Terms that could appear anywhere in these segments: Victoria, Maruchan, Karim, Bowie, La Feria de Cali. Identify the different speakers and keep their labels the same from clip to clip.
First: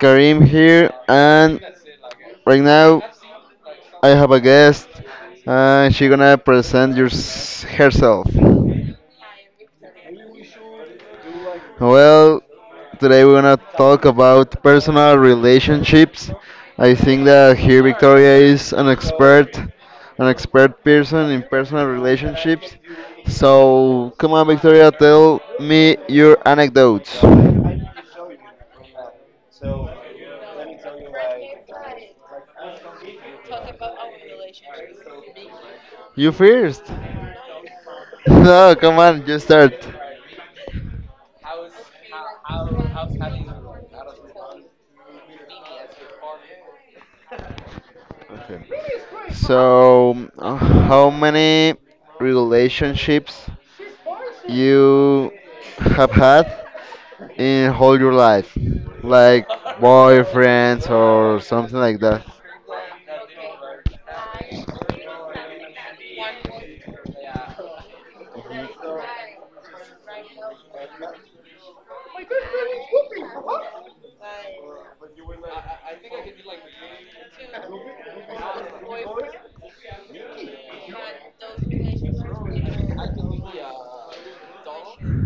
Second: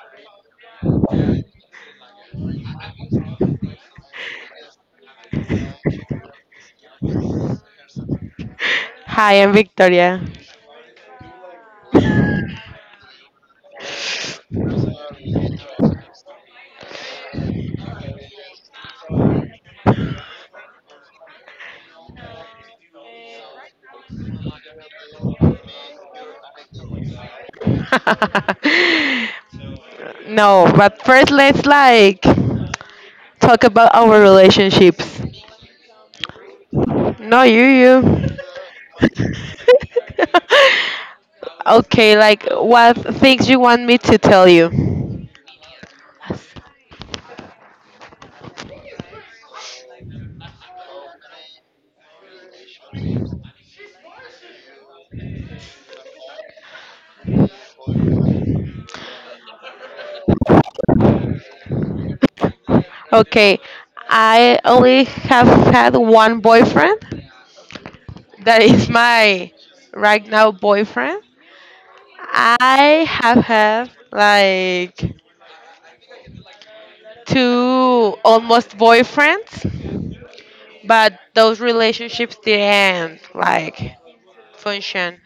Speaker 1: Karim here, and right now I have a guest, and she gonna present yours herself.
Speaker 2: Hi, I'm Victoria.
Speaker 1: Well, today we're gonna talk about personal relationships. I think that here Victoria is an expert person in personal relationships. So come on, Victoria, tell me your anecdotes.
Speaker 2: No, but first let's like talk about our relationships.
Speaker 1: You first.
Speaker 2: No, you, you.
Speaker 1: No, come on, you start.
Speaker 2: Okay, like what things you want me to tell you?
Speaker 1: Okay. So, how many relationships you have had in whole your life, like boyfriends or something like that?
Speaker 2: Okay, I only have had one boyfriend. That is
Speaker 1: Mhm.
Speaker 2: my right now boyfriend. I have had like two almost boyfriends, but those relationships didn't like function.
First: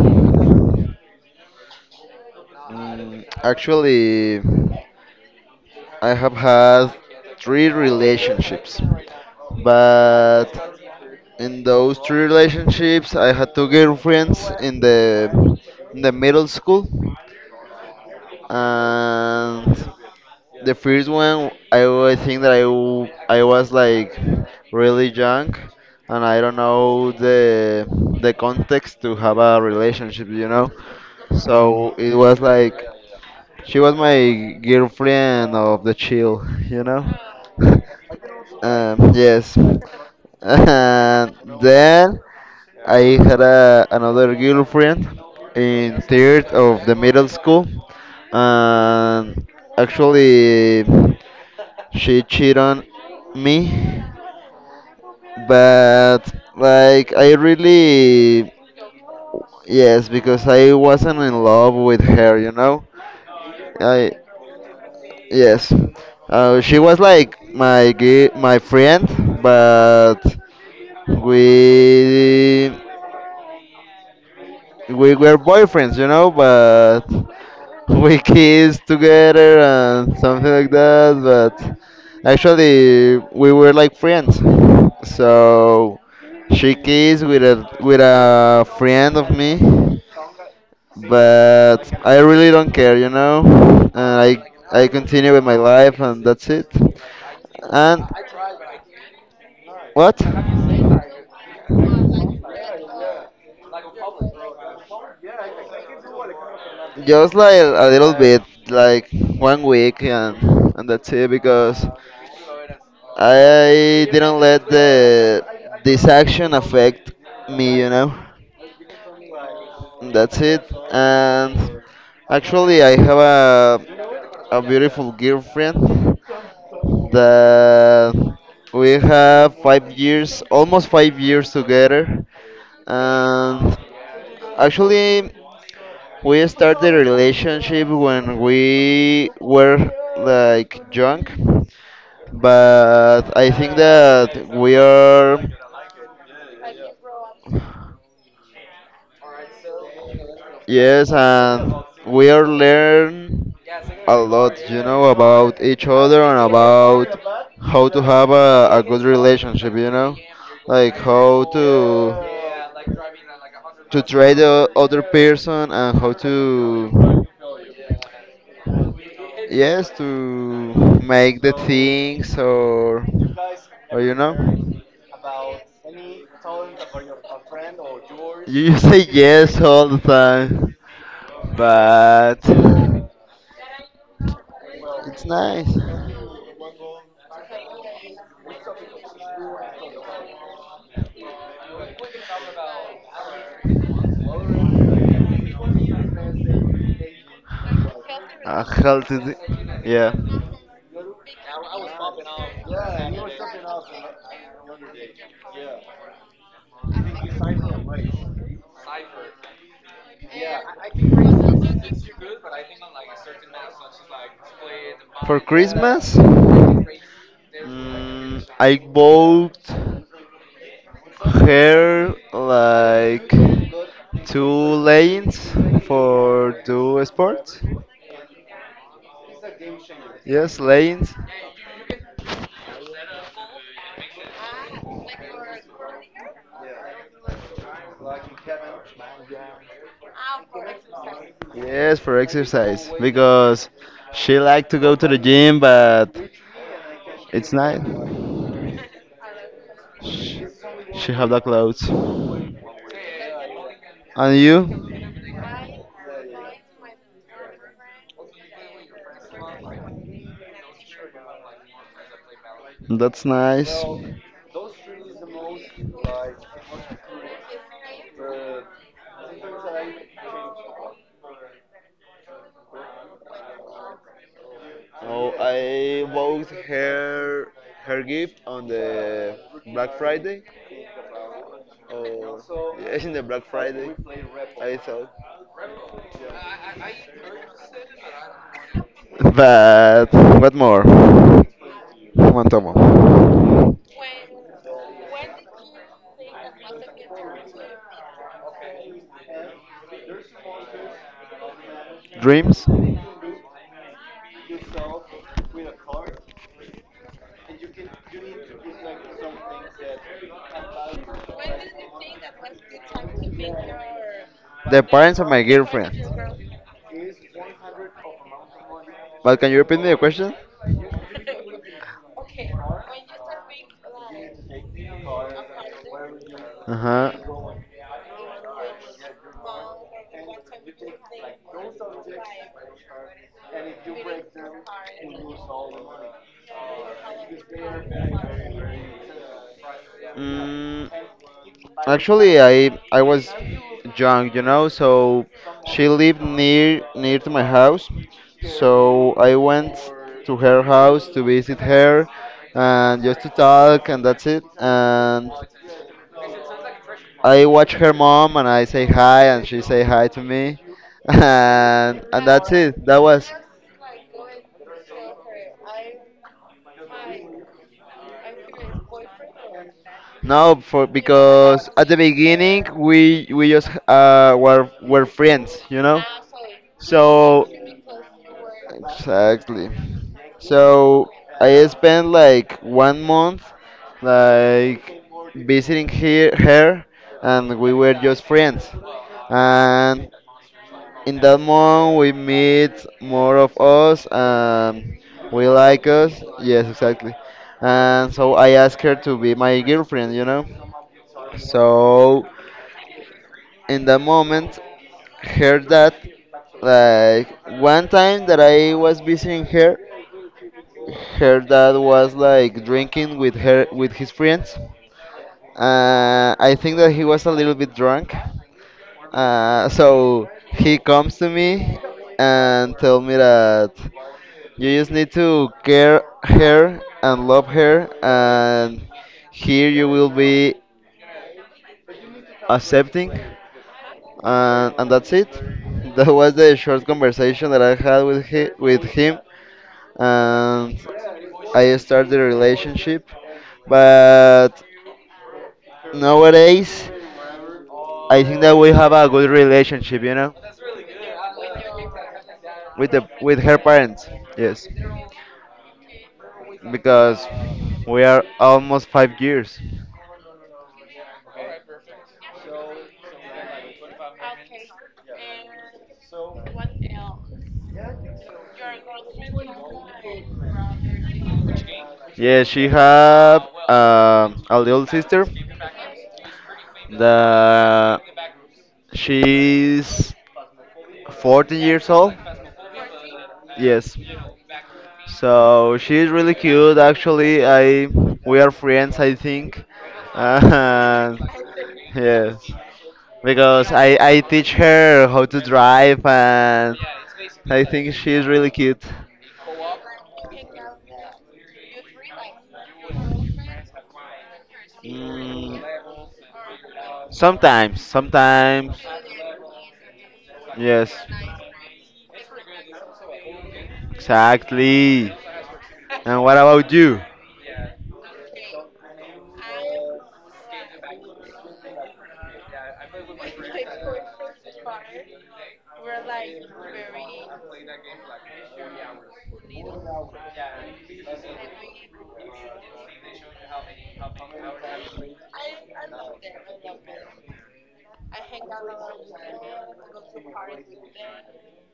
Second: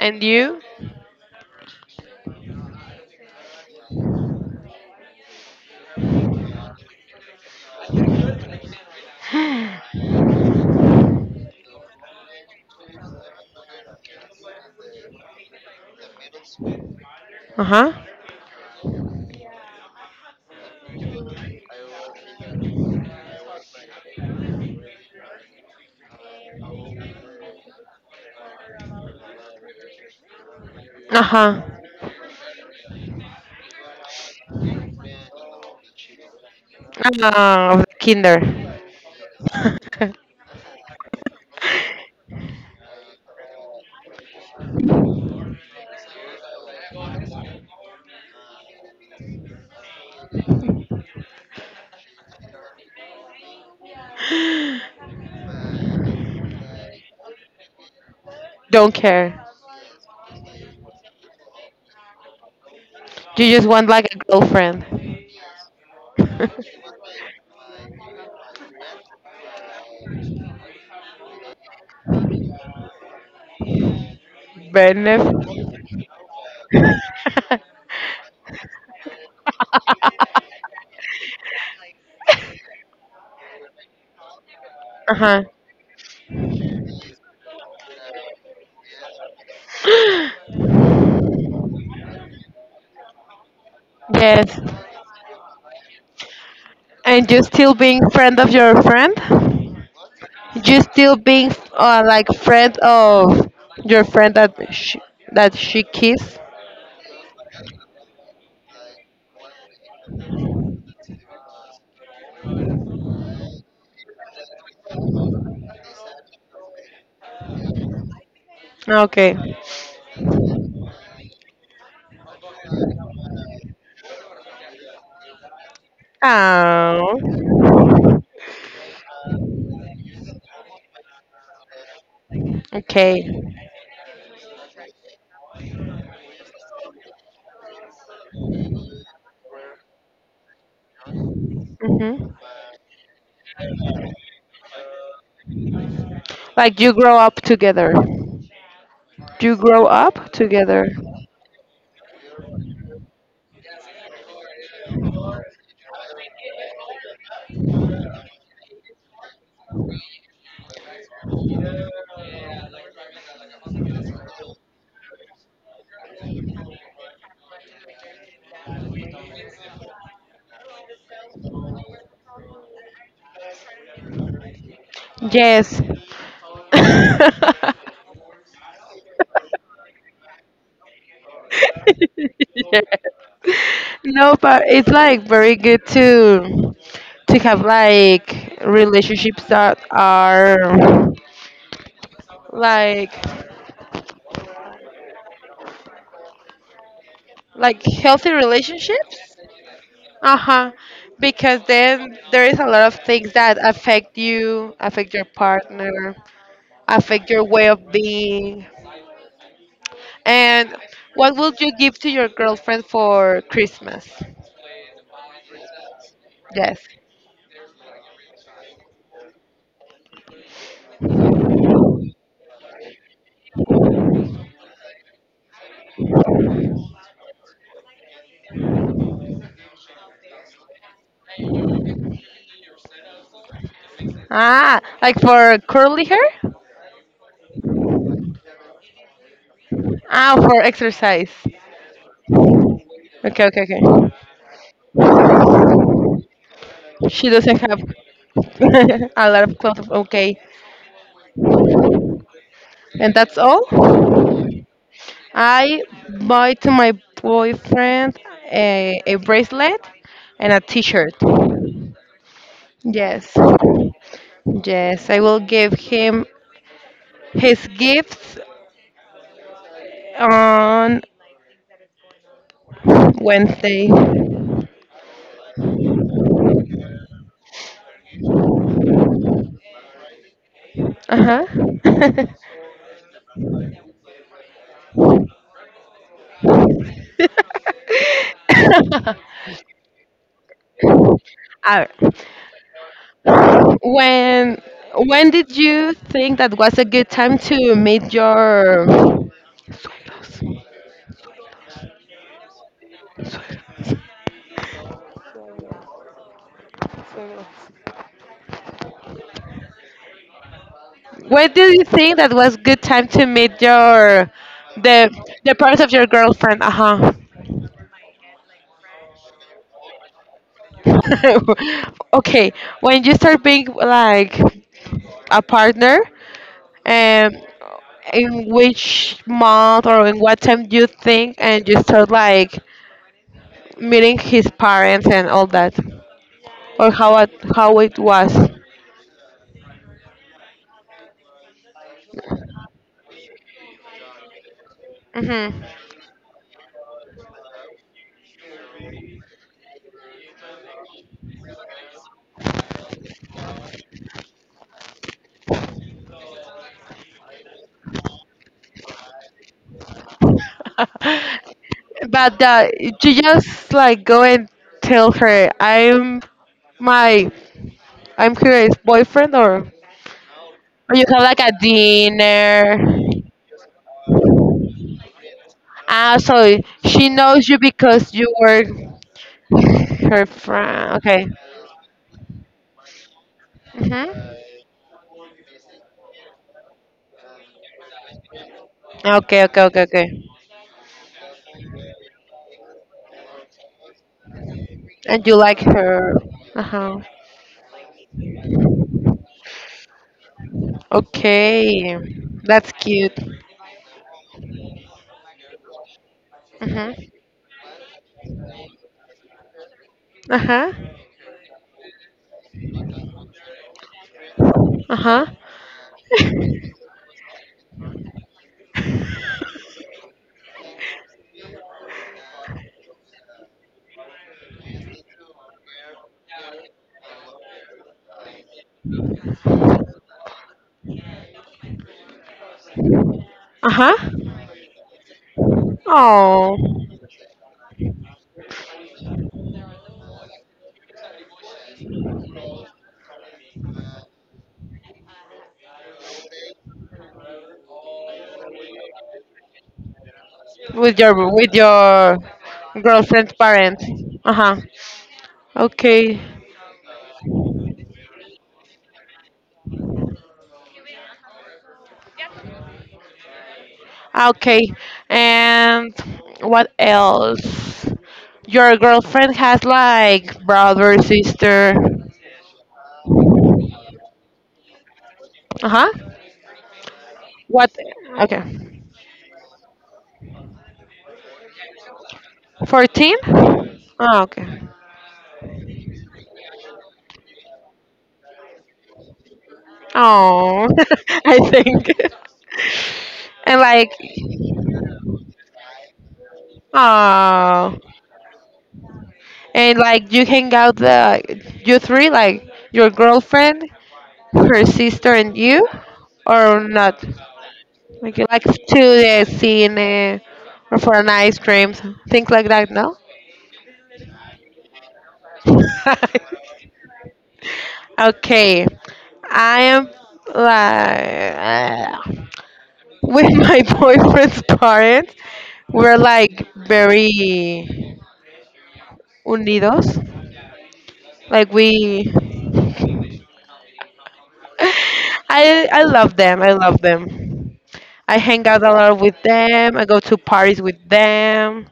Speaker 2: And you?
Speaker 1: Actually, I have had three relationships, but in those three relationships, I had two girlfriends in the middle school,
Speaker 2: Uh huh.
Speaker 1: and the first one, think that I was like really young, and I don't know the context to have a relationship, you know.
Speaker 2: Uh huh.
Speaker 1: So it was like she was my girlfriend of the chill, you know.
Speaker 2: Kinder.
Speaker 1: Yes. And then I had another girlfriend in third of the middle school, and actually she cheated on me. But like I really,
Speaker 2: Don't care.
Speaker 1: yes, because I wasn't in love with her, you know.
Speaker 2: You just want
Speaker 1: I
Speaker 2: like a girlfriend.
Speaker 1: yes, she was like my friend, but we we
Speaker 2: Benef.
Speaker 1: were boyfriends, you know, but we kissed together and something like that. But actually, we were like friends.
Speaker 2: Uh huh.
Speaker 1: So she kissed with a friend of me, but I really don't care, you know. And
Speaker 2: Yes.
Speaker 1: I continue with my life, and that's it.
Speaker 2: And you still
Speaker 1: And
Speaker 2: being friend of your friend?
Speaker 1: what?
Speaker 2: You still being like friend of your friend that she kissed?
Speaker 1: Just like a little bit, like 1 week, and that's it because I didn't let the this action affect me, you know.
Speaker 2: Okay.
Speaker 1: That's it. And actually, I have a beautiful girlfriend
Speaker 2: Oh,
Speaker 1: that we have 5 years, almost 5 years together.
Speaker 2: okay.
Speaker 1: And actually, we started the relationship when we were like drunk,
Speaker 2: Hmm.
Speaker 1: but I think that we are.
Speaker 2: Like you grow up together. You grow up together.
Speaker 1: Yes, and we are learn a lot, you know, about each other and about how to have a good relationship, you know, like how to try the other person and how to yes to make the things or you know.
Speaker 2: Yes.
Speaker 1: You say yes all the time but
Speaker 2: Yeah. No, but it's
Speaker 1: it's
Speaker 2: like very
Speaker 1: nice.
Speaker 2: good to have like relationships that are like like healthy relationships.
Speaker 1: Yeah.
Speaker 2: Uh-huh. Because then there is a lot of things that affect you, affect your partner, affect your way of being. And what would you give to your girlfriend for Christmas?
Speaker 1: For Christmas,
Speaker 2: Yes.
Speaker 1: I bought her like two lanes for two sports. Yes, lanes.
Speaker 2: Ah, like for curly hair? Ah, for exercise.
Speaker 1: Yes, for exercise
Speaker 2: Okay, okay,
Speaker 1: because
Speaker 2: okay.
Speaker 1: she liked to go to the gym, but
Speaker 2: She
Speaker 1: it's
Speaker 2: doesn't
Speaker 1: nice.
Speaker 2: have a lot of clothes. Okay.
Speaker 1: She, she have the clothes.
Speaker 2: And that's
Speaker 1: And
Speaker 2: all?
Speaker 1: you?
Speaker 2: I buy to my boyfriend a bracelet and a t-shirt.
Speaker 1: That's
Speaker 2: Yes.
Speaker 1: nice.
Speaker 2: Yes, I will give him his gifts on Wednesday.
Speaker 1: Oh, I bought her her gift on the Black Friday.
Speaker 2: Uh-huh.
Speaker 1: Oh, yes, in the Black Friday. I thought. But what more?
Speaker 2: Ah,
Speaker 1: Fantomo.
Speaker 2: when when did you think that was a good time to meet your
Speaker 1: Dreams.
Speaker 2: when did you think that was good time to meet your
Speaker 1: The
Speaker 2: the
Speaker 1: parents of my
Speaker 2: the parents of
Speaker 1: girlfriend.
Speaker 2: your girlfriend? Uh-huh.
Speaker 1: But can you repeat me the question?
Speaker 2: Okay, when you start being like a partner,
Speaker 1: Uh huh.
Speaker 2: Um, in which month or in what time do you think and you start like meeting his parents and all that, or how it was?
Speaker 1: Mm, actually, I was young, you know, so
Speaker 2: Hmm.
Speaker 1: she lived near near to my house, so I went to her house to visit her and just to talk, and that's it. And I watch her mom and I say hi and she say hi to me and
Speaker 2: But
Speaker 1: that's it. That
Speaker 2: to
Speaker 1: was
Speaker 2: just like go and tell her my I'm her ex-boyfriend or
Speaker 1: no for
Speaker 2: you have like a
Speaker 1: because at the beginning
Speaker 2: dinner.
Speaker 1: we just were friends, you know?
Speaker 2: Ah, so she
Speaker 1: So
Speaker 2: knows you because you were
Speaker 1: exactly.
Speaker 2: her friend.
Speaker 1: So
Speaker 2: Okay.
Speaker 1: I spent like 1 month
Speaker 2: Mhm.
Speaker 1: like visiting her and we were just friends.
Speaker 2: Okay. Okay. Okay. Okay.
Speaker 1: And in that moment, we meet more of us.
Speaker 2: And you
Speaker 1: We
Speaker 2: like
Speaker 1: like
Speaker 2: her.
Speaker 1: us yes
Speaker 2: Uh-huh.
Speaker 1: exactly and so I asked her to be my girlfriend, you know,
Speaker 2: Okay.
Speaker 1: so
Speaker 2: That's cute.
Speaker 1: in that moment her dad
Speaker 2: Uh-huh.
Speaker 1: like one time that I was visiting her,
Speaker 2: Uh-huh.
Speaker 1: her dad was like drinking with her with his friends.
Speaker 2: Uh-huh.
Speaker 1: I think that he was a little bit drunk, so he comes to me and tell me that you just need to care her and love her, and here you will be accepting,
Speaker 2: Uh-huh.
Speaker 1: and that's it. That was the
Speaker 2: Oh,
Speaker 1: short conversation that I had with him, and I started the relationship. But nowadays, I think that we have a good relationship, you know,
Speaker 2: with your
Speaker 1: with the
Speaker 2: girlfriend's
Speaker 1: with her
Speaker 2: parents.
Speaker 1: parents.
Speaker 2: Uh-huh.
Speaker 1: Yes,
Speaker 2: Okay.
Speaker 1: because we are almost 5 years.
Speaker 2: Okay. And what else? Your girlfriend has like brother, sister.
Speaker 1: Yeah, she had a little sister
Speaker 2: Uh-huh. What?
Speaker 1: that
Speaker 2: Okay.
Speaker 1: she's 14 years old.
Speaker 2: 14?
Speaker 1: Yes.
Speaker 2: Oh, okay.
Speaker 1: So she's really cute. Actually, I we are friends, I think.
Speaker 2: Oh,
Speaker 1: Uh,
Speaker 2: I think.
Speaker 1: yes,
Speaker 2: and
Speaker 1: because
Speaker 2: like,
Speaker 1: I teach her how to drive, and I
Speaker 2: oh,
Speaker 1: think she's really cute.
Speaker 2: and like you hang out the you three like your girlfriend, her sister, and
Speaker 1: Mm,
Speaker 2: you, or not?
Speaker 1: sometimes,
Speaker 2: Like you like
Speaker 1: sometimes.
Speaker 2: to the cine or
Speaker 1: Yes,
Speaker 2: for an ice cream, things like that. No.
Speaker 1: exactly. And what about you?
Speaker 2: Okay, I am like with my boyfriend's parents. We're like very unidos. Like we, I love them. I love them. I hang out a lot with them. I go to parties with them.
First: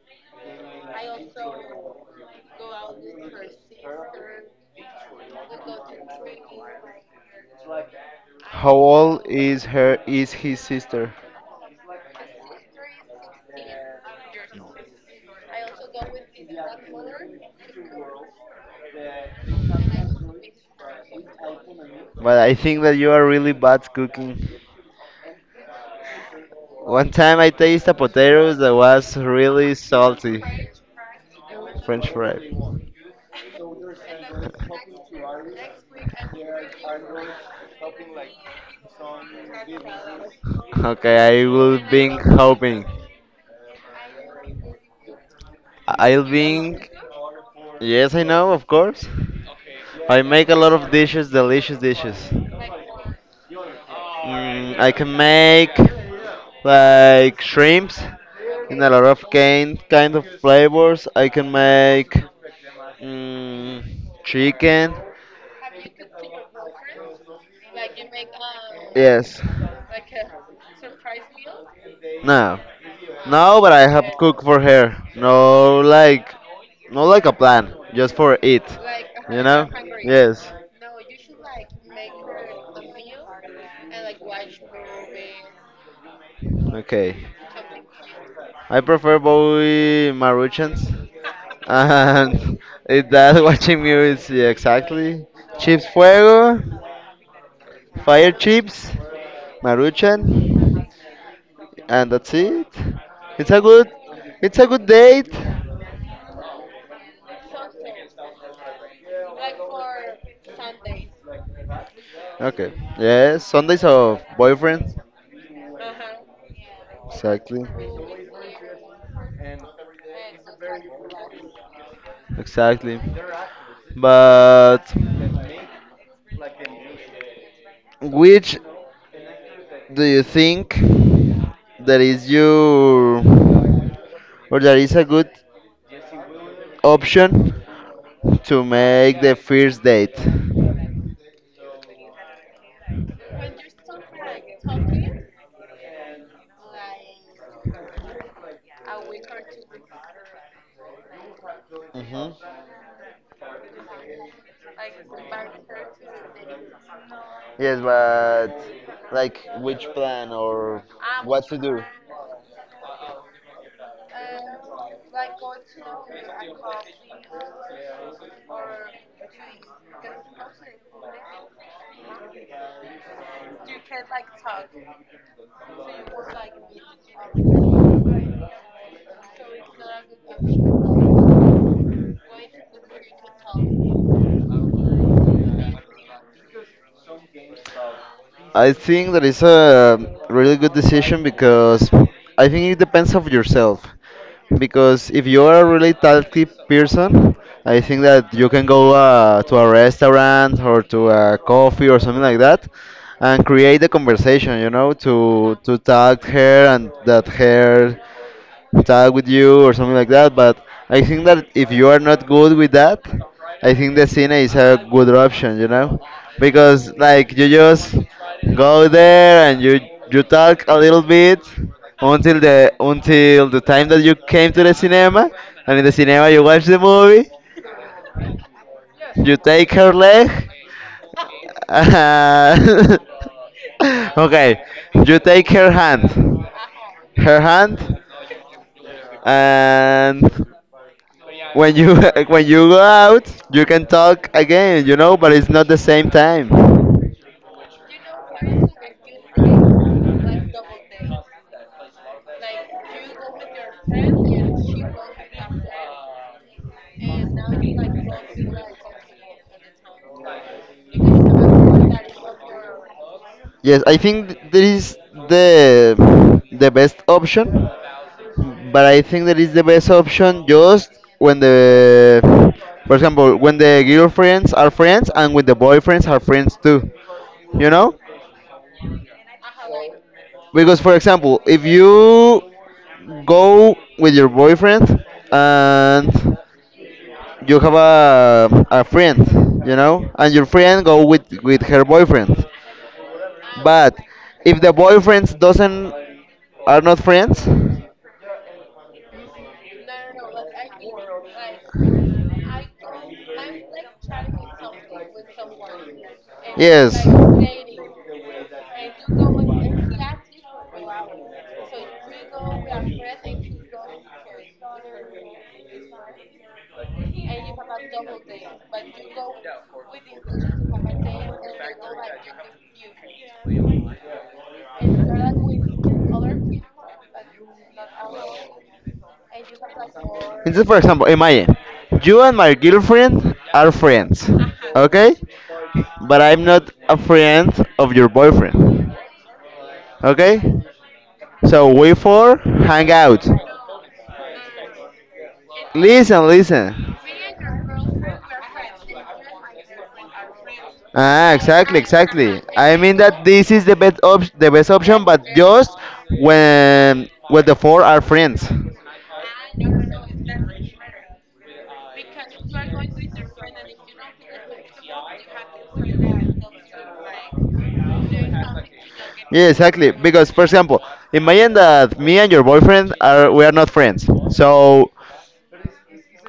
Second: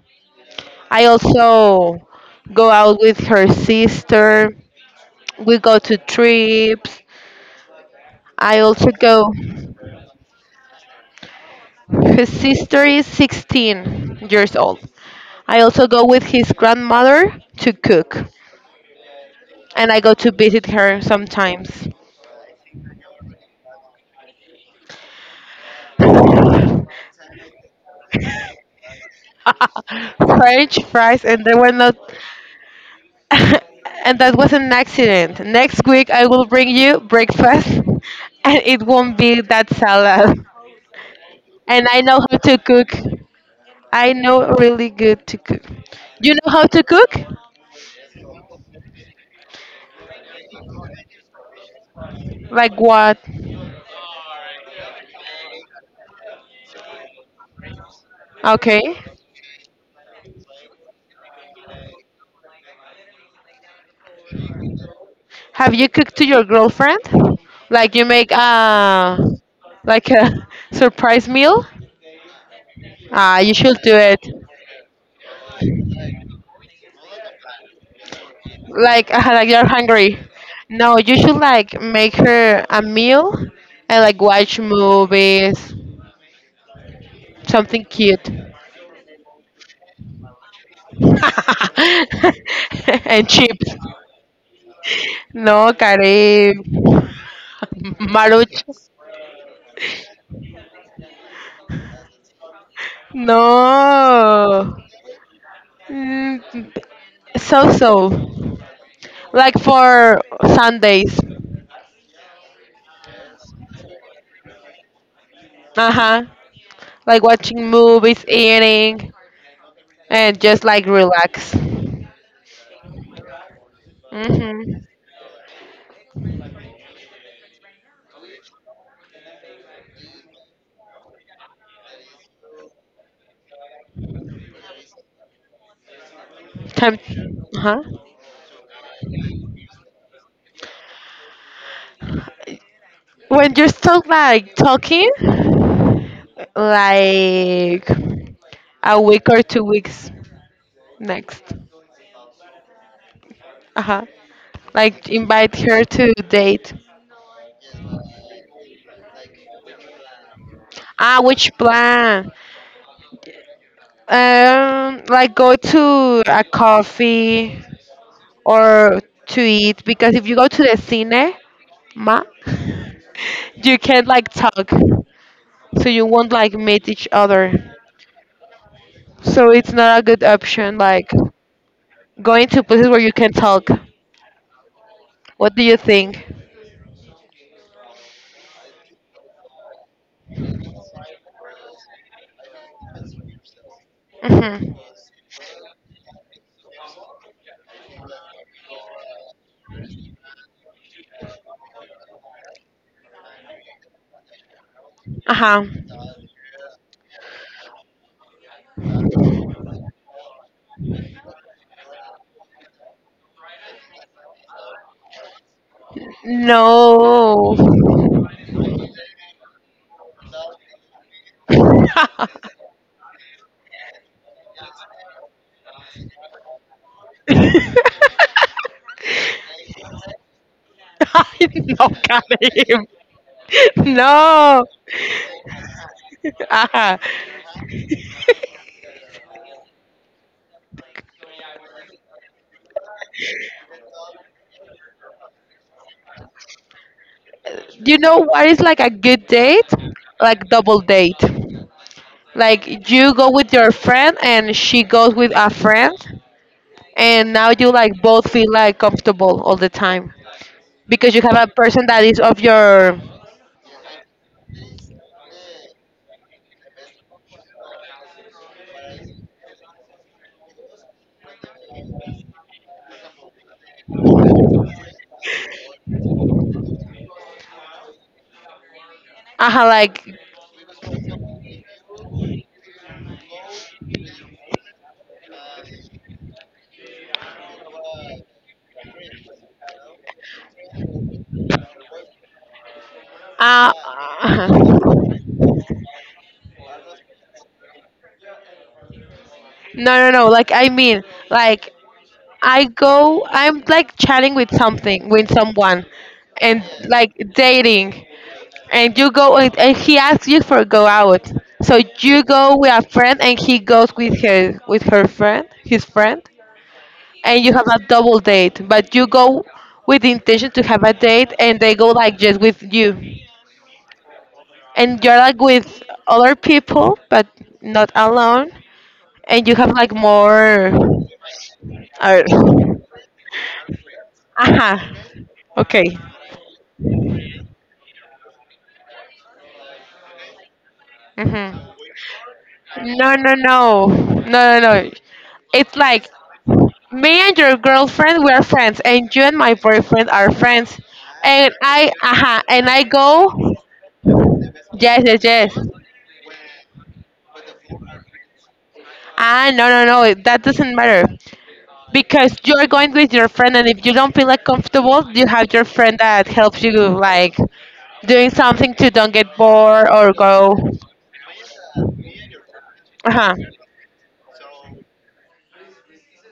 Speaker 2: I also go out with her sister. We go to trips. I
Speaker 1: How
Speaker 2: also
Speaker 1: old
Speaker 2: go.
Speaker 1: is her is his sister?
Speaker 2: His sister is 16 years old. I also go with his grandmother to cook, and I go to visit her sometimes.
Speaker 1: But I think that you are really bad cooking. One time I tasted potatoes that was really salty.
Speaker 2: French fries, and they were not
Speaker 1: French fry.
Speaker 2: and that was an accident. Next week I will bring you breakfast and it won't be that salad.
Speaker 1: Okay, I will
Speaker 2: And I
Speaker 1: be
Speaker 2: know how to
Speaker 1: hoping.
Speaker 2: cook. I know really good to cook.
Speaker 1: I'll
Speaker 2: You know how
Speaker 1: be.
Speaker 2: to cook?
Speaker 1: Yes, I know, of course. I make a lot of dishes, delicious dishes.
Speaker 2: Like what?
Speaker 1: I can make like shrimps
Speaker 2: Okay.
Speaker 1: in a lot of kind kind of flavors. I can make mm, chicken.
Speaker 2: Have you cooked to your girlfriend? Like you make a
Speaker 1: Yes.
Speaker 2: like a surprise meal?
Speaker 1: No.
Speaker 2: Ah, you
Speaker 1: No, but
Speaker 2: should
Speaker 1: I
Speaker 2: do
Speaker 1: have
Speaker 2: it.
Speaker 1: cooked for her. No, like, not like a plan, just for it.
Speaker 2: Like
Speaker 1: You
Speaker 2: like you're
Speaker 1: know?
Speaker 2: hungry.
Speaker 1: Yes.
Speaker 2: No, you should like make her a meal and like watch movies.
Speaker 1: Okay.
Speaker 2: Something cute.
Speaker 1: I prefer Bowie Maruchans. And it
Speaker 2: And
Speaker 1: does
Speaker 2: chips.
Speaker 1: watching music exactly.
Speaker 2: No,
Speaker 1: Chips Fuego,
Speaker 2: Karim.
Speaker 1: Fire
Speaker 2: Maruch.
Speaker 1: Chips, Maruchan, and that's it. It's a good, it's a
Speaker 2: No.
Speaker 1: good date.
Speaker 2: Mm, so so. Like for Sundays.
Speaker 1: Okay. Yes, Sundays of boyfriends.
Speaker 2: Uh huh. Like
Speaker 1: Exactly.
Speaker 2: watching movies, eating, and just like relax.
Speaker 1: Exactly. But
Speaker 2: Mhm.
Speaker 1: which do you think that is your or that is a good
Speaker 2: Time.
Speaker 1: option
Speaker 2: Huh?
Speaker 1: to make the first date?
Speaker 2: When you're still like talking, like a week or 2 weeks next.
Speaker 1: Hmm.
Speaker 2: Uh huh. Like invite her to date.
Speaker 1: Yes, but like which plan or
Speaker 2: Ah,
Speaker 1: what
Speaker 2: which
Speaker 1: to do?
Speaker 2: plan? Like go to a coffee or to eat because if you go to the cine, ma, you can't like talk, so you won't like meet each other. So it's not a good option. Like going to places where you can talk. What do you think?
Speaker 1: I think that is a really good decision because I think it depends of yourself.
Speaker 2: Mhm.
Speaker 1: Because if you are a really talkative person, I think that you can go to a restaurant or to a coffee or something like that, and create a conversation. You know,
Speaker 2: Uh huh.
Speaker 1: to talk her and that her talk with you or something like that. But I think that if you are not good with that, I think the cine is a good option, you know, because like you
Speaker 2: No.
Speaker 1: just go there and you talk a little bit until the time that you came to the cinema, and in the cinema you watch the movie, you take her leg.
Speaker 2: I know, Karim.
Speaker 1: Uh, okay,
Speaker 2: No.
Speaker 1: you take
Speaker 2: Uh-huh.
Speaker 1: her hand, and when you when you go out, you can talk again, you know, but it's not the same time.
Speaker 2: You know what is like a good date? Like double date. Like you go with your friend and she goes with a friend and now you like both feel like comfortable all the time because you have a person that is of your
Speaker 1: Yes, I think that is the the best option, but I think that is the best option just when the, for example, when the girlfriends are friends and when the boyfriends are friends too, you know,
Speaker 2: like
Speaker 1: because for example, if you go with your boyfriend and you have a friend, you know, and your friend go with her boyfriend.
Speaker 2: uh,
Speaker 1: But if the boyfriend doesn't are not friends,
Speaker 2: no, no, no, like I mean like I'm like chatting with something with someone and
Speaker 1: yes,
Speaker 2: like dating and you go and he asks you for go out, so you go with a friend and he goes with her friend his friend, and you have a double date, but you go with the intention to have a date and they go like just with you and you're like with other people but not alone and you have like
Speaker 1: this is
Speaker 2: more,
Speaker 1: for example, imagine
Speaker 2: uh,
Speaker 1: you and my girlfriend are friends,
Speaker 2: aha,
Speaker 1: okay?
Speaker 2: okay.
Speaker 1: But I'm not a friend of your boyfriend, okay? So
Speaker 2: Hmm.
Speaker 1: we four hang
Speaker 2: No,
Speaker 1: out.
Speaker 2: no, no, no, no, no, it's like
Speaker 1: Listen, listen.
Speaker 2: me and your girlfriend, we are friends, and you and my boyfriend are friends.
Speaker 1: Ah,
Speaker 2: And
Speaker 1: exactly, exactly.
Speaker 2: and
Speaker 1: I
Speaker 2: I
Speaker 1: mean that
Speaker 2: go,
Speaker 1: this is the the best
Speaker 2: yes,
Speaker 1: option, but
Speaker 2: yes, yes.
Speaker 1: just when the four are friends.
Speaker 2: Ah, no, no, no, that doesn't matter because you are going with your friend, and if you don't feel like comfortable, you have your friend that helps you like doing something to don't get
Speaker 1: Yeah,
Speaker 2: bored
Speaker 1: exactly.
Speaker 2: or
Speaker 1: Because for
Speaker 2: go.
Speaker 1: example, imagine that me and your boyfriend are
Speaker 2: Uh-huh.
Speaker 1: we are not friends. So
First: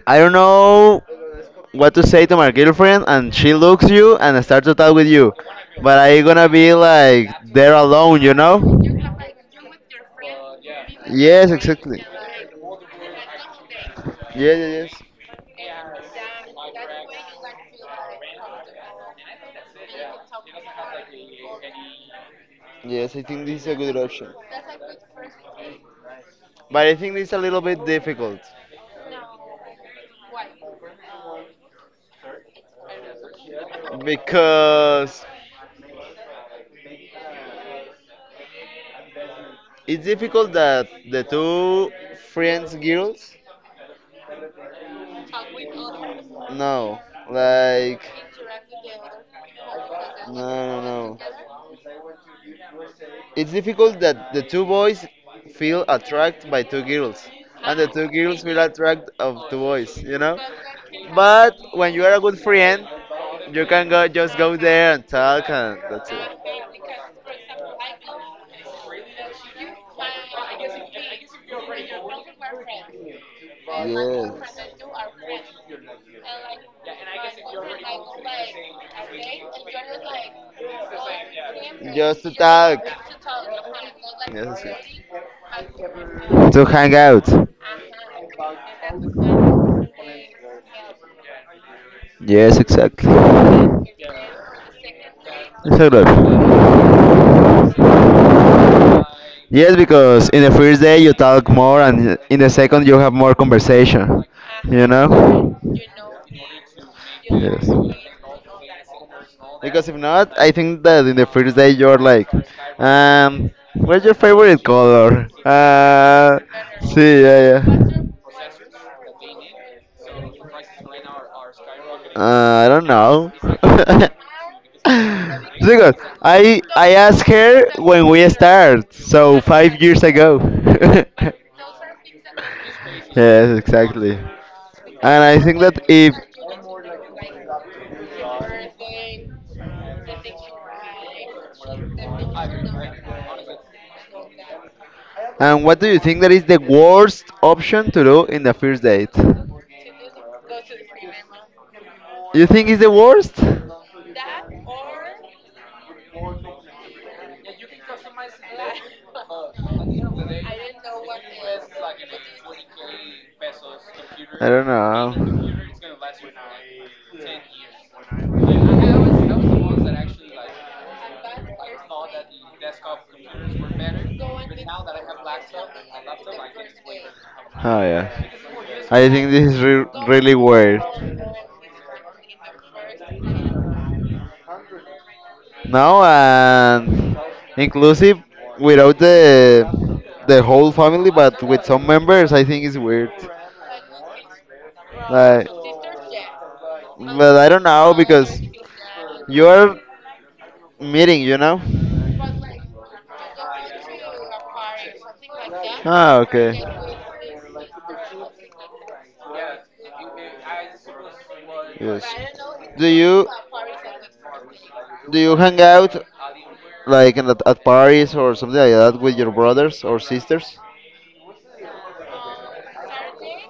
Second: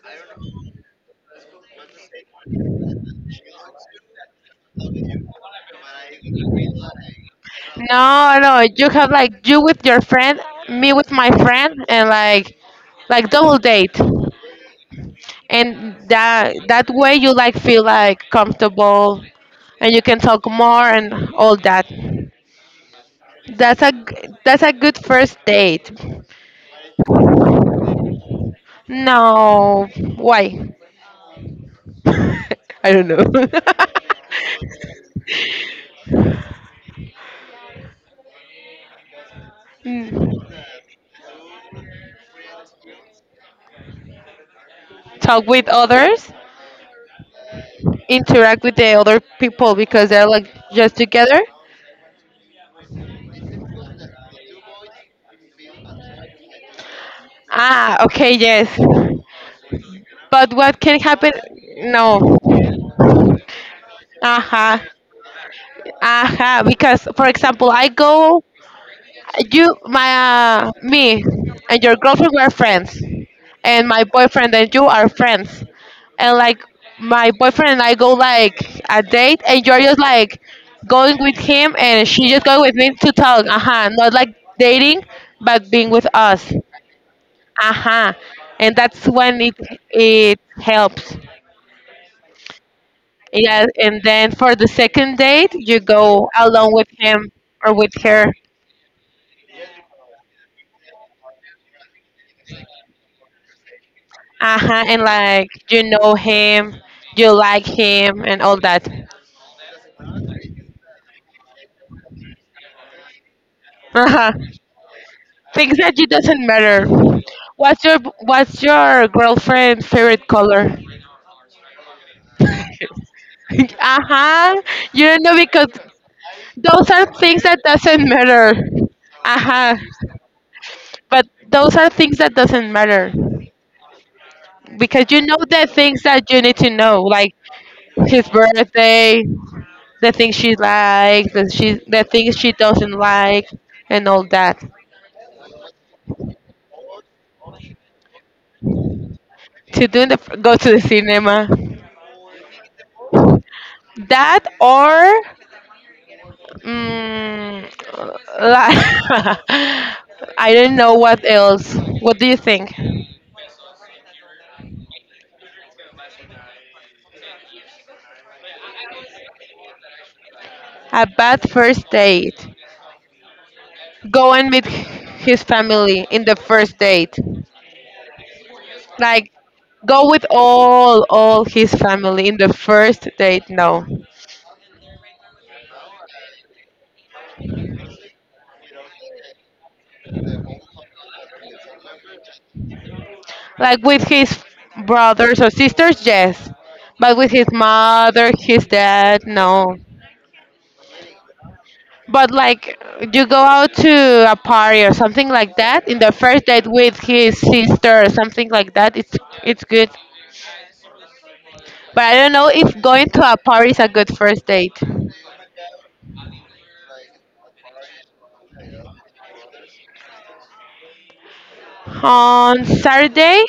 Speaker 1: I don't know what to say to my girlfriend, and she looks you and starts to talk with you, but I gonna be like there alone, you
Speaker 2: No,
Speaker 1: know?
Speaker 2: no, you have like you with your friend, me with my
Speaker 1: Yes,
Speaker 2: friend,
Speaker 1: exactly.
Speaker 2: and like double date.
Speaker 1: Yeah, yeah, yes.
Speaker 2: And that way you like feel like comfortable and you can talk more and all that.
Speaker 1: Yes, I think this is a
Speaker 2: that's a
Speaker 1: good
Speaker 2: g-
Speaker 1: option.
Speaker 2: that's a good first date.
Speaker 1: But I think it's a little bit difficult
Speaker 2: No, why? I don't know.
Speaker 1: because it's
Speaker 2: Mm.
Speaker 1: difficult that the two friends girls.
Speaker 2: Talk with others,
Speaker 1: No, like.
Speaker 2: interact with the other people because they're
Speaker 1: No,
Speaker 2: like
Speaker 1: no,
Speaker 2: just
Speaker 1: no.
Speaker 2: together.
Speaker 1: It's difficult that the two boys feel attracted by two girls, and the
Speaker 2: Ah,
Speaker 1: two
Speaker 2: okay,
Speaker 1: girls feel
Speaker 2: yes.
Speaker 1: attracted of two boys. You know.
Speaker 2: But what can happen?
Speaker 1: But when you are a good
Speaker 2: No.
Speaker 1: friend, you can go just go
Speaker 2: Uh-huh.
Speaker 1: there and talk, and that's it.
Speaker 2: Uh-huh. Because for example I go, You, my, me, and your girlfriend were friends, and my boyfriend
Speaker 1: Yes.
Speaker 2: and you are friends, and like my boyfriend and I go like a date, and you're just like going with him, and
Speaker 1: Just
Speaker 2: she
Speaker 1: to
Speaker 2: just going with
Speaker 1: talk.
Speaker 2: me to talk. Uh huh. Not like
Speaker 1: Yes,
Speaker 2: dating,
Speaker 1: it's
Speaker 2: but being with us.
Speaker 1: to hang out.
Speaker 2: Uh huh. And that's when it helps.
Speaker 1: Yes,
Speaker 2: Yeah.
Speaker 1: exactly.
Speaker 2: And then for the second date, you go alone with
Speaker 1: Exactly.
Speaker 2: him or with her.
Speaker 1: Yes, because in the first day you talk more, and in the second you have more conversation.
Speaker 2: Uh-huh.
Speaker 1: You
Speaker 2: And like
Speaker 1: know?
Speaker 2: you know him, you like
Speaker 1: Yes.
Speaker 2: him and all that.
Speaker 1: Because if not, I think that in the first day you're like, what's your
Speaker 2: Uh-huh.
Speaker 1: favorite color?
Speaker 2: Things that you doesn't matter.
Speaker 1: See, yeah,
Speaker 2: what's your
Speaker 1: yeah.
Speaker 2: what's your girlfriend's favorite color?
Speaker 1: I don't know.
Speaker 2: Uh-huh. You don't know because
Speaker 1: Because
Speaker 2: those
Speaker 1: I
Speaker 2: are
Speaker 1: asked
Speaker 2: things that
Speaker 1: her when
Speaker 2: doesn't
Speaker 1: we
Speaker 2: matter.
Speaker 1: start, so
Speaker 2: Uh-huh.
Speaker 1: 5 years ago.
Speaker 2: But those are things that doesn't matter
Speaker 1: yes, exactly.
Speaker 2: because you
Speaker 1: And
Speaker 2: know
Speaker 1: I think
Speaker 2: the
Speaker 1: that
Speaker 2: things
Speaker 1: if
Speaker 2: that you need to know, like his birthday, the things she likes, the things she doesn't like, and all that.
Speaker 1: and what do you think that is the worst option to do in the first date?
Speaker 2: To do in the go to the cinema.
Speaker 1: You think it's the worst?
Speaker 2: That or mm, la- I don't know what else. What do you think
Speaker 1: I don't know.
Speaker 2: a bad first date? Go and meet his family in the first date,
Speaker 1: Oh yeah. I think
Speaker 2: like
Speaker 1: this is
Speaker 2: go with
Speaker 1: really weird.
Speaker 2: all his family in the first date, no,
Speaker 1: No, and inclusive without the the whole family, but with some members, I think it's weird.
Speaker 2: like with his brothers
Speaker 1: Like,
Speaker 2: or sisters, yes, but with
Speaker 1: but
Speaker 2: his
Speaker 1: I don't know
Speaker 2: mother,
Speaker 1: because
Speaker 2: his dad, no.
Speaker 1: you're meeting, you know?
Speaker 2: But like you go out to a party or something like that in the
Speaker 1: Ah,
Speaker 2: first
Speaker 1: okay.
Speaker 2: date with his sister or something like that, it's good.
Speaker 1: Yes.
Speaker 2: But I don't know if
Speaker 1: Do
Speaker 2: going
Speaker 1: you
Speaker 2: to a party is a good first date.
Speaker 1: do you hang out like at parties or something like that with your brothers or sisters?
Speaker 2: On Saturday,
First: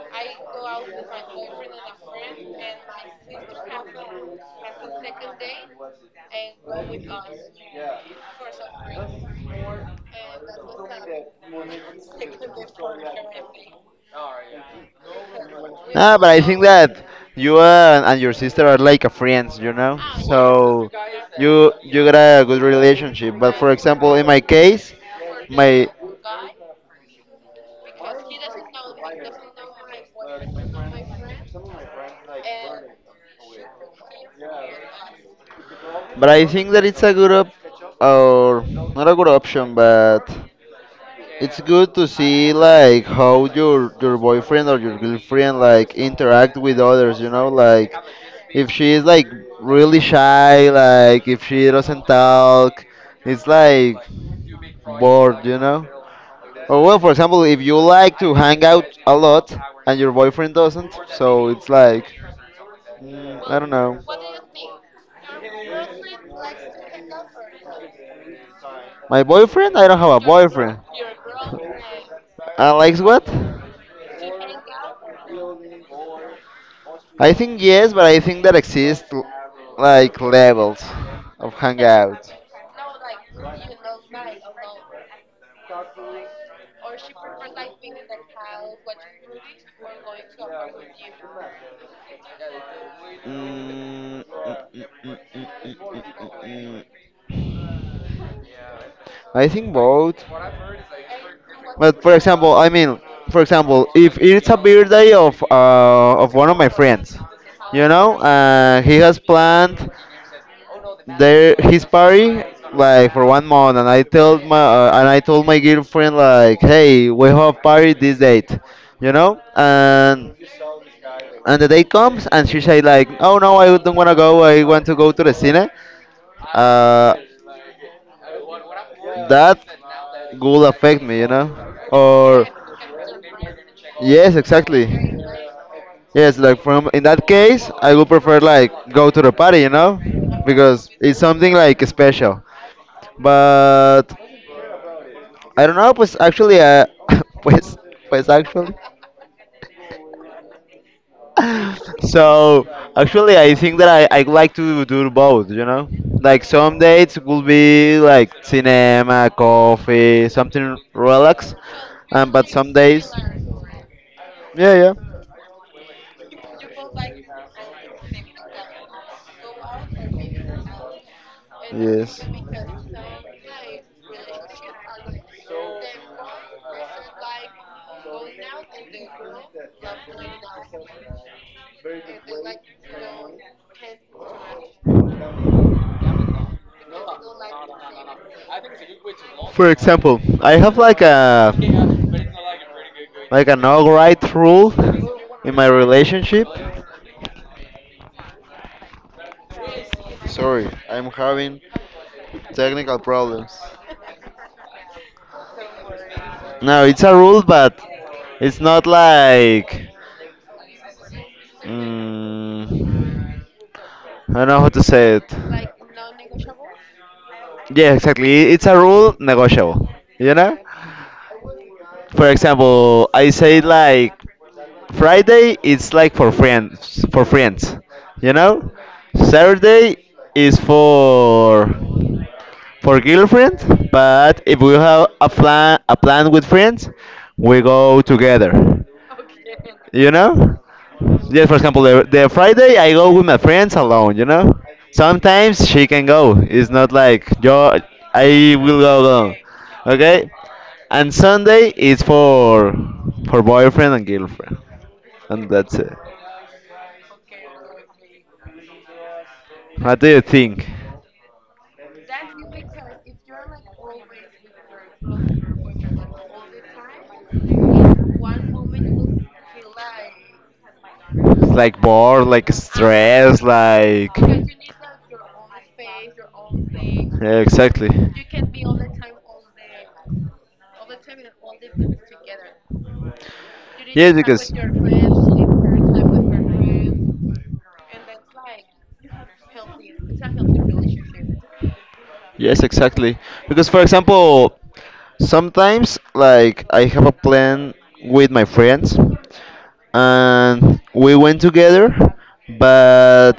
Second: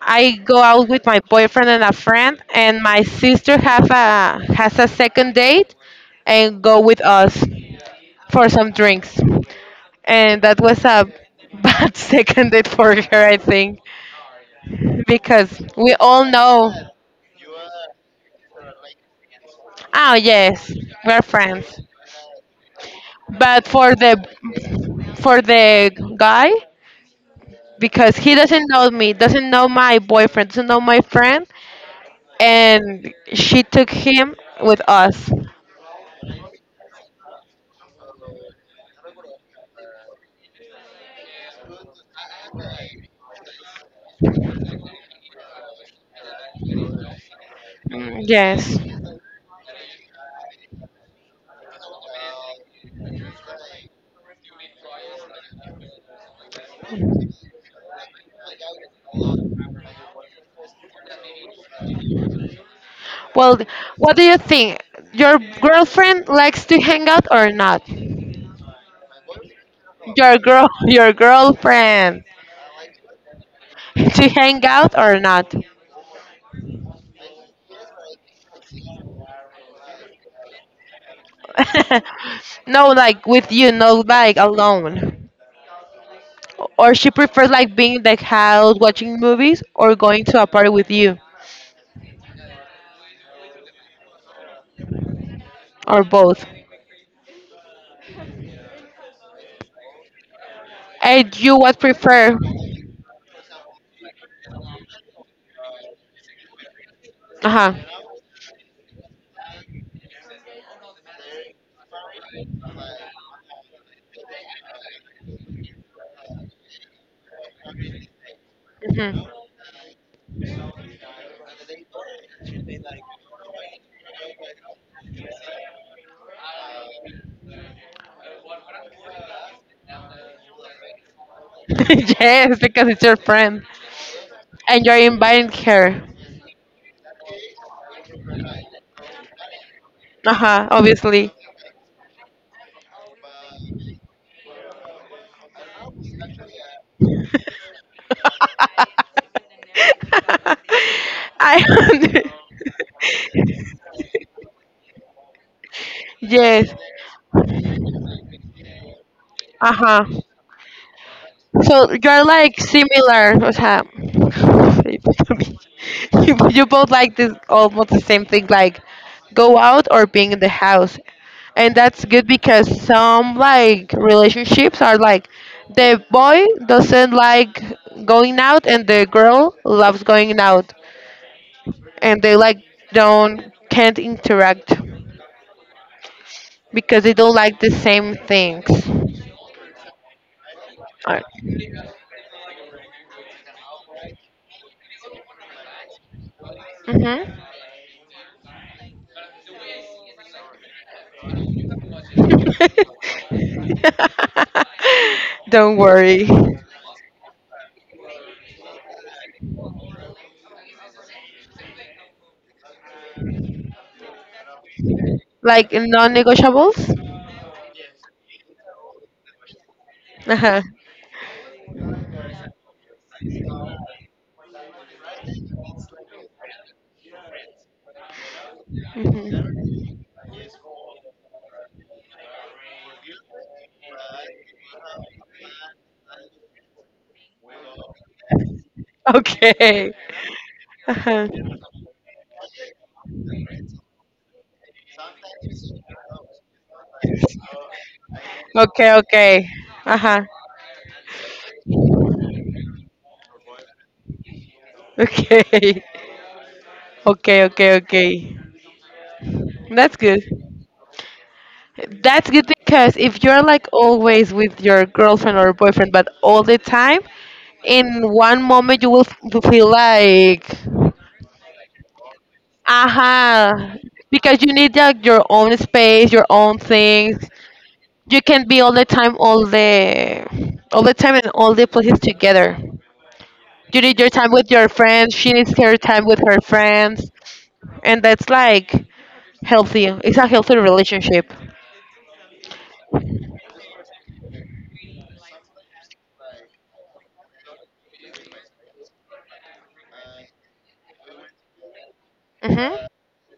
Speaker 2: I go out with my boyfriend and a friend, and my sister have a has a second date, and go with us for some drinks. And that was a bad second date for her, I think, because we
Speaker 1: No,
Speaker 2: all
Speaker 1: but I think
Speaker 2: know.
Speaker 1: that you and your sister are like a friends, you know.
Speaker 2: Oh yes,
Speaker 1: So
Speaker 2: we're friends.
Speaker 1: you got a good relationship. But
Speaker 2: But
Speaker 1: for
Speaker 2: for
Speaker 1: example,
Speaker 2: the
Speaker 1: in my case,
Speaker 2: for
Speaker 1: my
Speaker 2: the guy, because he doesn't know me, doesn't know my boyfriend, doesn't know my friend, and she took him with us.
Speaker 1: but I think that it's a good op or not a good option, but it's good to see like how your boyfriend or your girlfriend like interact with others, you know, like
Speaker 2: Mm, yes.
Speaker 1: if she is like really shy, like if she doesn't talk, it's like bored, you know. Or well, for example, if you like to hang out a lot and your boyfriend doesn't, so it's like
Speaker 2: Well,
Speaker 1: I don't know.
Speaker 2: what do you think? Your girlfriend likes to hang out or not?
Speaker 1: My boyfriend? I don't have a boyfriend.
Speaker 2: Your girlfriend,
Speaker 1: Alex, what?
Speaker 2: to hang out or not?
Speaker 1: I think yes, but I think that exists like levels of hangout.
Speaker 2: No, like with you, no, like alone. Or she prefers like being in the house watching movies or going to a party with you
Speaker 1: Mm, mm, mm, mm, mm, mm,
Speaker 2: or
Speaker 1: mm, mm,
Speaker 2: both.
Speaker 1: mm. I think both.
Speaker 2: And you what
Speaker 1: But for
Speaker 2: prefer?
Speaker 1: example, I mean, for example, if it's a birthday of one of my friends,
Speaker 2: Uh-huh.
Speaker 1: you know, he has planned there his party like for 1 month, and I told my girlfriend like, hey, we have party this date, you
Speaker 2: Hmm.
Speaker 1: know. And the day comes, and she say like, oh no, I don't want to go, I want to go to the cinema. Uh that will affect me, you know. Or
Speaker 2: Yes, because it's your friend.
Speaker 1: yes,
Speaker 2: And
Speaker 1: exactly.
Speaker 2: you're inviting her.
Speaker 1: Yes, like from, in that case I would prefer like go to the party, you know,
Speaker 2: Uh-huh,
Speaker 1: because it's
Speaker 2: obviously.
Speaker 1: something like special. But I don't know, pues actually, pues, pues actually.
Speaker 2: I
Speaker 1: So actually, I think that I like to do both, you know? Like
Speaker 2: yes.
Speaker 1: some dates will be like cinema,
Speaker 2: Uh-huh.
Speaker 1: coffee, something relax.
Speaker 2: So you're
Speaker 1: But
Speaker 2: like
Speaker 1: some days,
Speaker 2: similar, o sea,
Speaker 1: yeah,
Speaker 2: you both like this
Speaker 1: yeah,
Speaker 2: almost the same thing, like go out or being in the house, and that's
Speaker 1: yes.
Speaker 2: good because some like relationships are like the boy doesn't like going out and the girl loves going out, and they like don't can't interact because they don't like the same things.
Speaker 1: For example, I have like
Speaker 2: Alright.
Speaker 1: a like an alright rule in my relationship. Sorry, I'm having technical problems.
Speaker 2: Don't worry.
Speaker 1: No, it's a rule, but it's not like mm, I don't know how to say it.
Speaker 2: Like non-negotiables?
Speaker 1: Yeah, exactly. It's a rule negotiable. You know?
Speaker 2: Uh-huh.
Speaker 1: For example, I say like Friday it's like for friends, you know.
Speaker 2: Mhm.
Speaker 1: Saturday is for girlfriend, but if we have a plan with friends, we go together,
Speaker 2: Okay.
Speaker 1: you know.
Speaker 2: Uh-huh.
Speaker 1: Yes, for example, the Friday I go with my friends alone, you know. Sometimes she can go, it's not like, yo, I will
Speaker 2: Okay,
Speaker 1: go alone.
Speaker 2: okay. Uh-huh.
Speaker 1: Okay. And Sunday is for boyfriend and girlfriend, and that's
Speaker 2: Okay.
Speaker 1: it.
Speaker 2: Okay, okay, okay. That's
Speaker 1: What do you
Speaker 2: good.
Speaker 1: think?
Speaker 2: That's good because if you're like always with your girlfriend or boyfriend, but all the time, in one moment you will feel like,
Speaker 1: Like bored, like stress,
Speaker 2: aha.
Speaker 1: like
Speaker 2: Because you need like your own space, your own things.
Speaker 1: yeah, exactly.
Speaker 2: You can be all the time, all the time, in all the places together. You need your
Speaker 1: Yes,
Speaker 2: time
Speaker 1: because
Speaker 2: with your friends. She needs her
Speaker 1: with
Speaker 2: time with her friends, and that's like healthy. It's a healthy relationship.
Speaker 1: yes, exactly. Because for example, sometimes like I have a plan with my friends, and we went together,
Speaker 2: Hmm.
Speaker 1: but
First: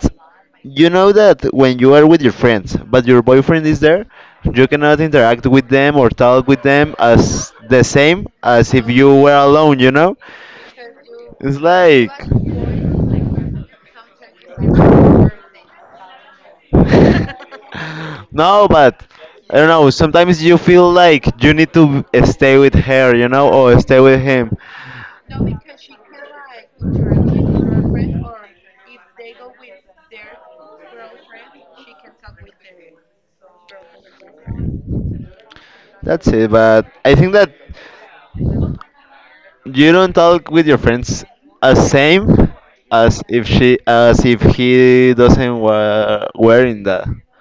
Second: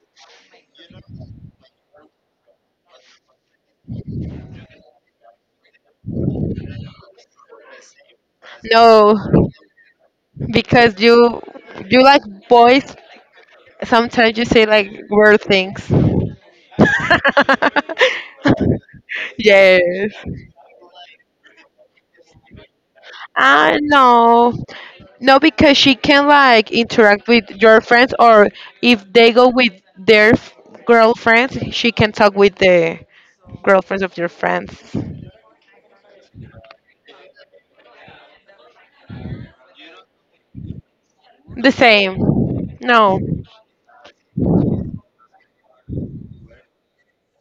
Speaker 1: you know that when you are with your friends, but your boyfriend is there, you cannot interact with them or talk with them as the same as if you
Speaker 2: No,
Speaker 1: were alone. You know,
Speaker 2: because you,
Speaker 1: it's
Speaker 2: you
Speaker 1: like.
Speaker 2: like boys. Sometimes you say like weird things.
Speaker 1: No, but I don't
Speaker 2: Yes.
Speaker 1: know. Sometimes you feel like you need to stay with her, you know, or
Speaker 2: I
Speaker 1: stay with
Speaker 2: know.
Speaker 1: him.
Speaker 2: No, because she can like interact with your friends, or if they go with their girlfriends, she can talk with the girlfriends of your friends.
Speaker 1: That's it. But I think that you don't talk with your friends
Speaker 2: The
Speaker 1: as
Speaker 2: same.
Speaker 1: same
Speaker 2: No.
Speaker 1: as if she, as if he doesn't wearing the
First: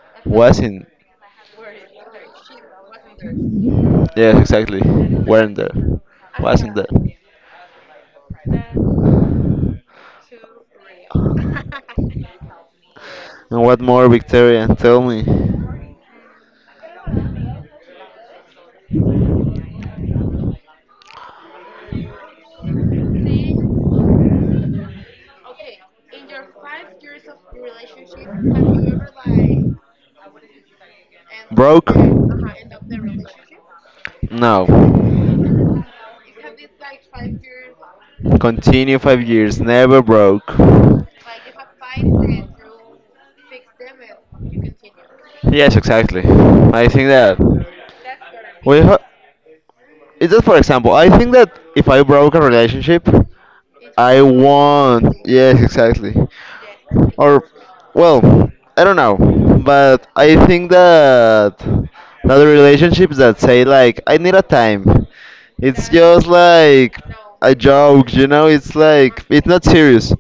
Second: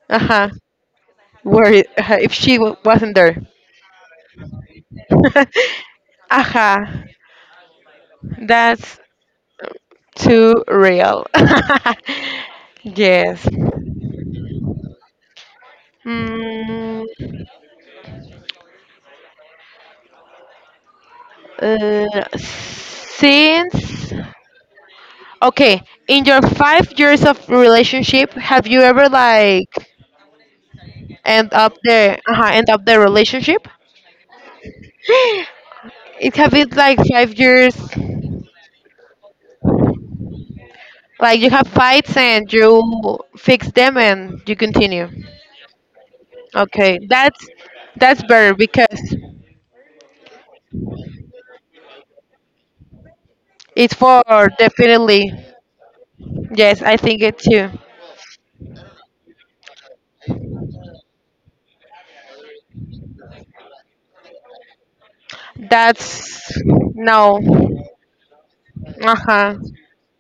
Speaker 2: Uh huh.
Speaker 1: wasn't.
Speaker 2: Where if she wasn't there.
Speaker 1: Yes, exactly. Wearing the
Speaker 2: Uh
Speaker 1: wasn't
Speaker 2: huh.
Speaker 1: there.
Speaker 2: That's too real. Yes.
Speaker 1: And what more, Victoria? Tell me.
Speaker 2: Mm, since okay, in your 5 years of relationship, have you ever like
Speaker 1: Broke?
Speaker 2: end up the relationship?
Speaker 1: No.
Speaker 2: It have it like 5 years,
Speaker 1: Continue 5 years. Never broke.
Speaker 2: like you have fights and you fix them and you continue.
Speaker 1: Yes, exactly. I
Speaker 2: Okay,
Speaker 1: think that.
Speaker 2: that's better
Speaker 1: We ha-
Speaker 2: because
Speaker 1: It's just for example. I think that if I broke a relationship,
Speaker 2: it's
Speaker 1: I
Speaker 2: for
Speaker 1: won't.
Speaker 2: definitely.
Speaker 1: Yes, exactly.
Speaker 2: Yes, I think it
Speaker 1: Or,
Speaker 2: too.
Speaker 1: well, I don't know, but I think that the relationships that say like I need a time, it's just
Speaker 2: That's
Speaker 1: like
Speaker 2: no.
Speaker 1: a joke. You know, it's
Speaker 2: Uh
Speaker 1: like it's
Speaker 2: huh.
Speaker 1: not serious.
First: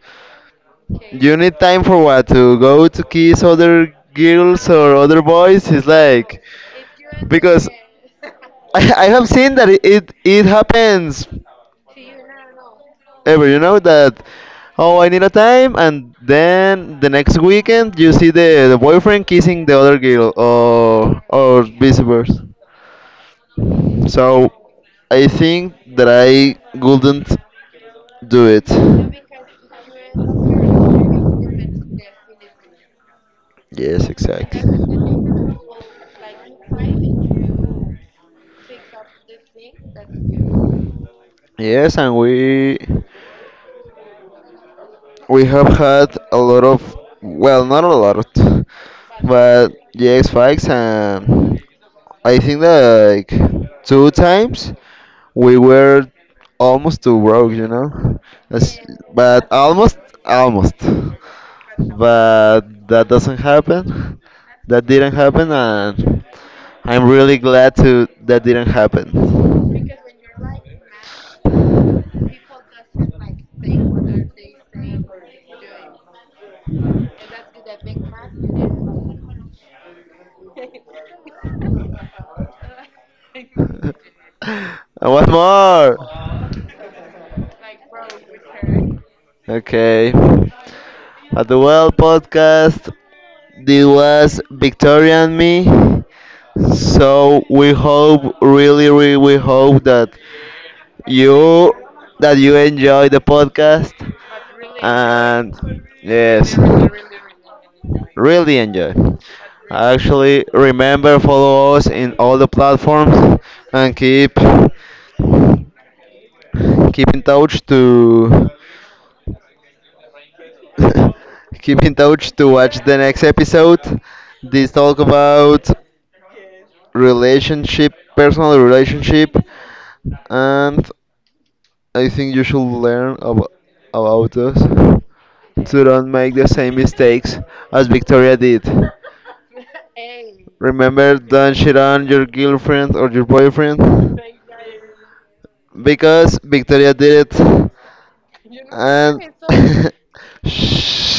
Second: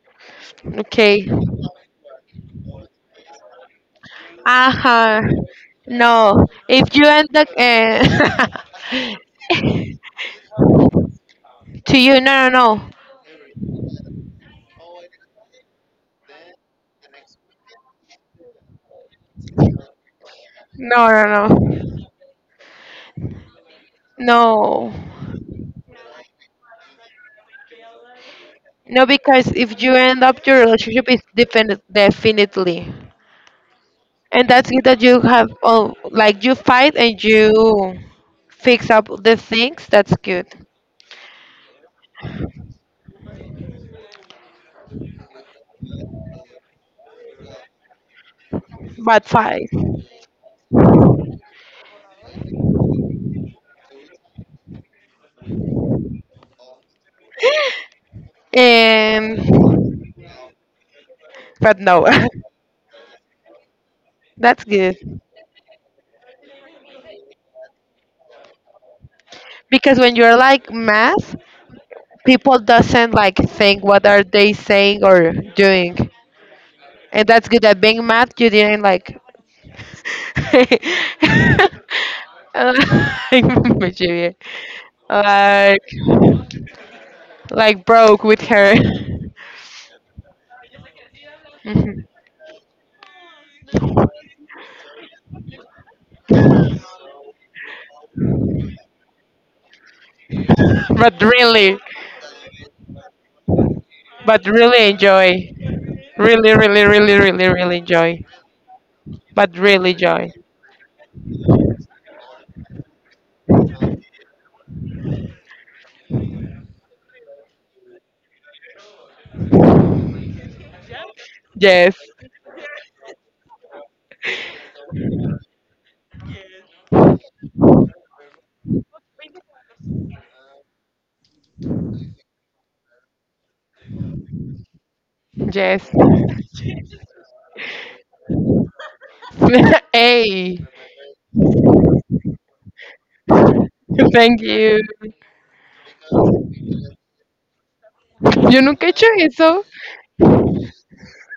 Speaker 2: Okay.
Speaker 1: You need time for what? To go to kiss other girls
Speaker 2: Uh
Speaker 1: or other
Speaker 2: huh.
Speaker 1: boys? It's like,
Speaker 2: No. If you end up.
Speaker 1: because I, I have seen that it happens
Speaker 2: To you, no, no,
Speaker 1: ever. You know that. Oh, I need a time, and then the next weekend you see the boyfriend kissing the other girl,
Speaker 2: no,
Speaker 1: or
Speaker 2: no, no,
Speaker 1: or
Speaker 2: no,
Speaker 1: vice versa. So
Speaker 2: no,
Speaker 1: I think that I wouldn't do it.
Speaker 2: no. Because if you end up your relationship it's definitely,
Speaker 1: Yes,
Speaker 2: and
Speaker 1: exactly.
Speaker 2: that's it. That you have, oh, like you fight and you fix up the things. That's good,
Speaker 1: Yes, and we have had a lot of, well, not a lot,
Speaker 2: but fight,
Speaker 1: but yes, fights, and I think that like 2 times we were almost too broke, you know? That's,
Speaker 2: and
Speaker 1: but almost, almost.
Speaker 2: but no,
Speaker 1: But that doesn't happen.
Speaker 2: that's
Speaker 1: That didn't
Speaker 2: good
Speaker 1: happen, and I'm really glad to that didn't happen.
Speaker 2: because when you're like math, people doesn't like think what are they saying or doing, and that's good. That being math, you didn't like like Nigeria.
Speaker 1: What
Speaker 2: like
Speaker 1: more.
Speaker 2: like broke with her.
Speaker 1: Okay. At the Well podcast. This was Victoria and me. So we hope, really, really, we hope
Speaker 2: but
Speaker 1: you
Speaker 2: really
Speaker 1: that you enjoy the podcast
Speaker 2: but really enjoy,
Speaker 1: and
Speaker 2: really,
Speaker 1: yes,
Speaker 2: really, really, really, really enjoy,
Speaker 1: really enjoy.
Speaker 2: but really joy,
Speaker 1: Actually, remember follow us in all the platforms and keep in touch to keep
Speaker 2: yes,
Speaker 1: in touch to watch the next episode. This talk about relationship, personal relationship, and I think you should learn about us to
Speaker 2: yes.
Speaker 1: don't make the same mistakes as Victoria did.
Speaker 2: Hey,
Speaker 1: Remember, don't shit on your girlfriend or your boyfriend
Speaker 2: thank you,
Speaker 1: because Victoria did it,
Speaker 2: yo nunca he hecho
Speaker 1: and.
Speaker 2: eso.
Speaker 1: Shh.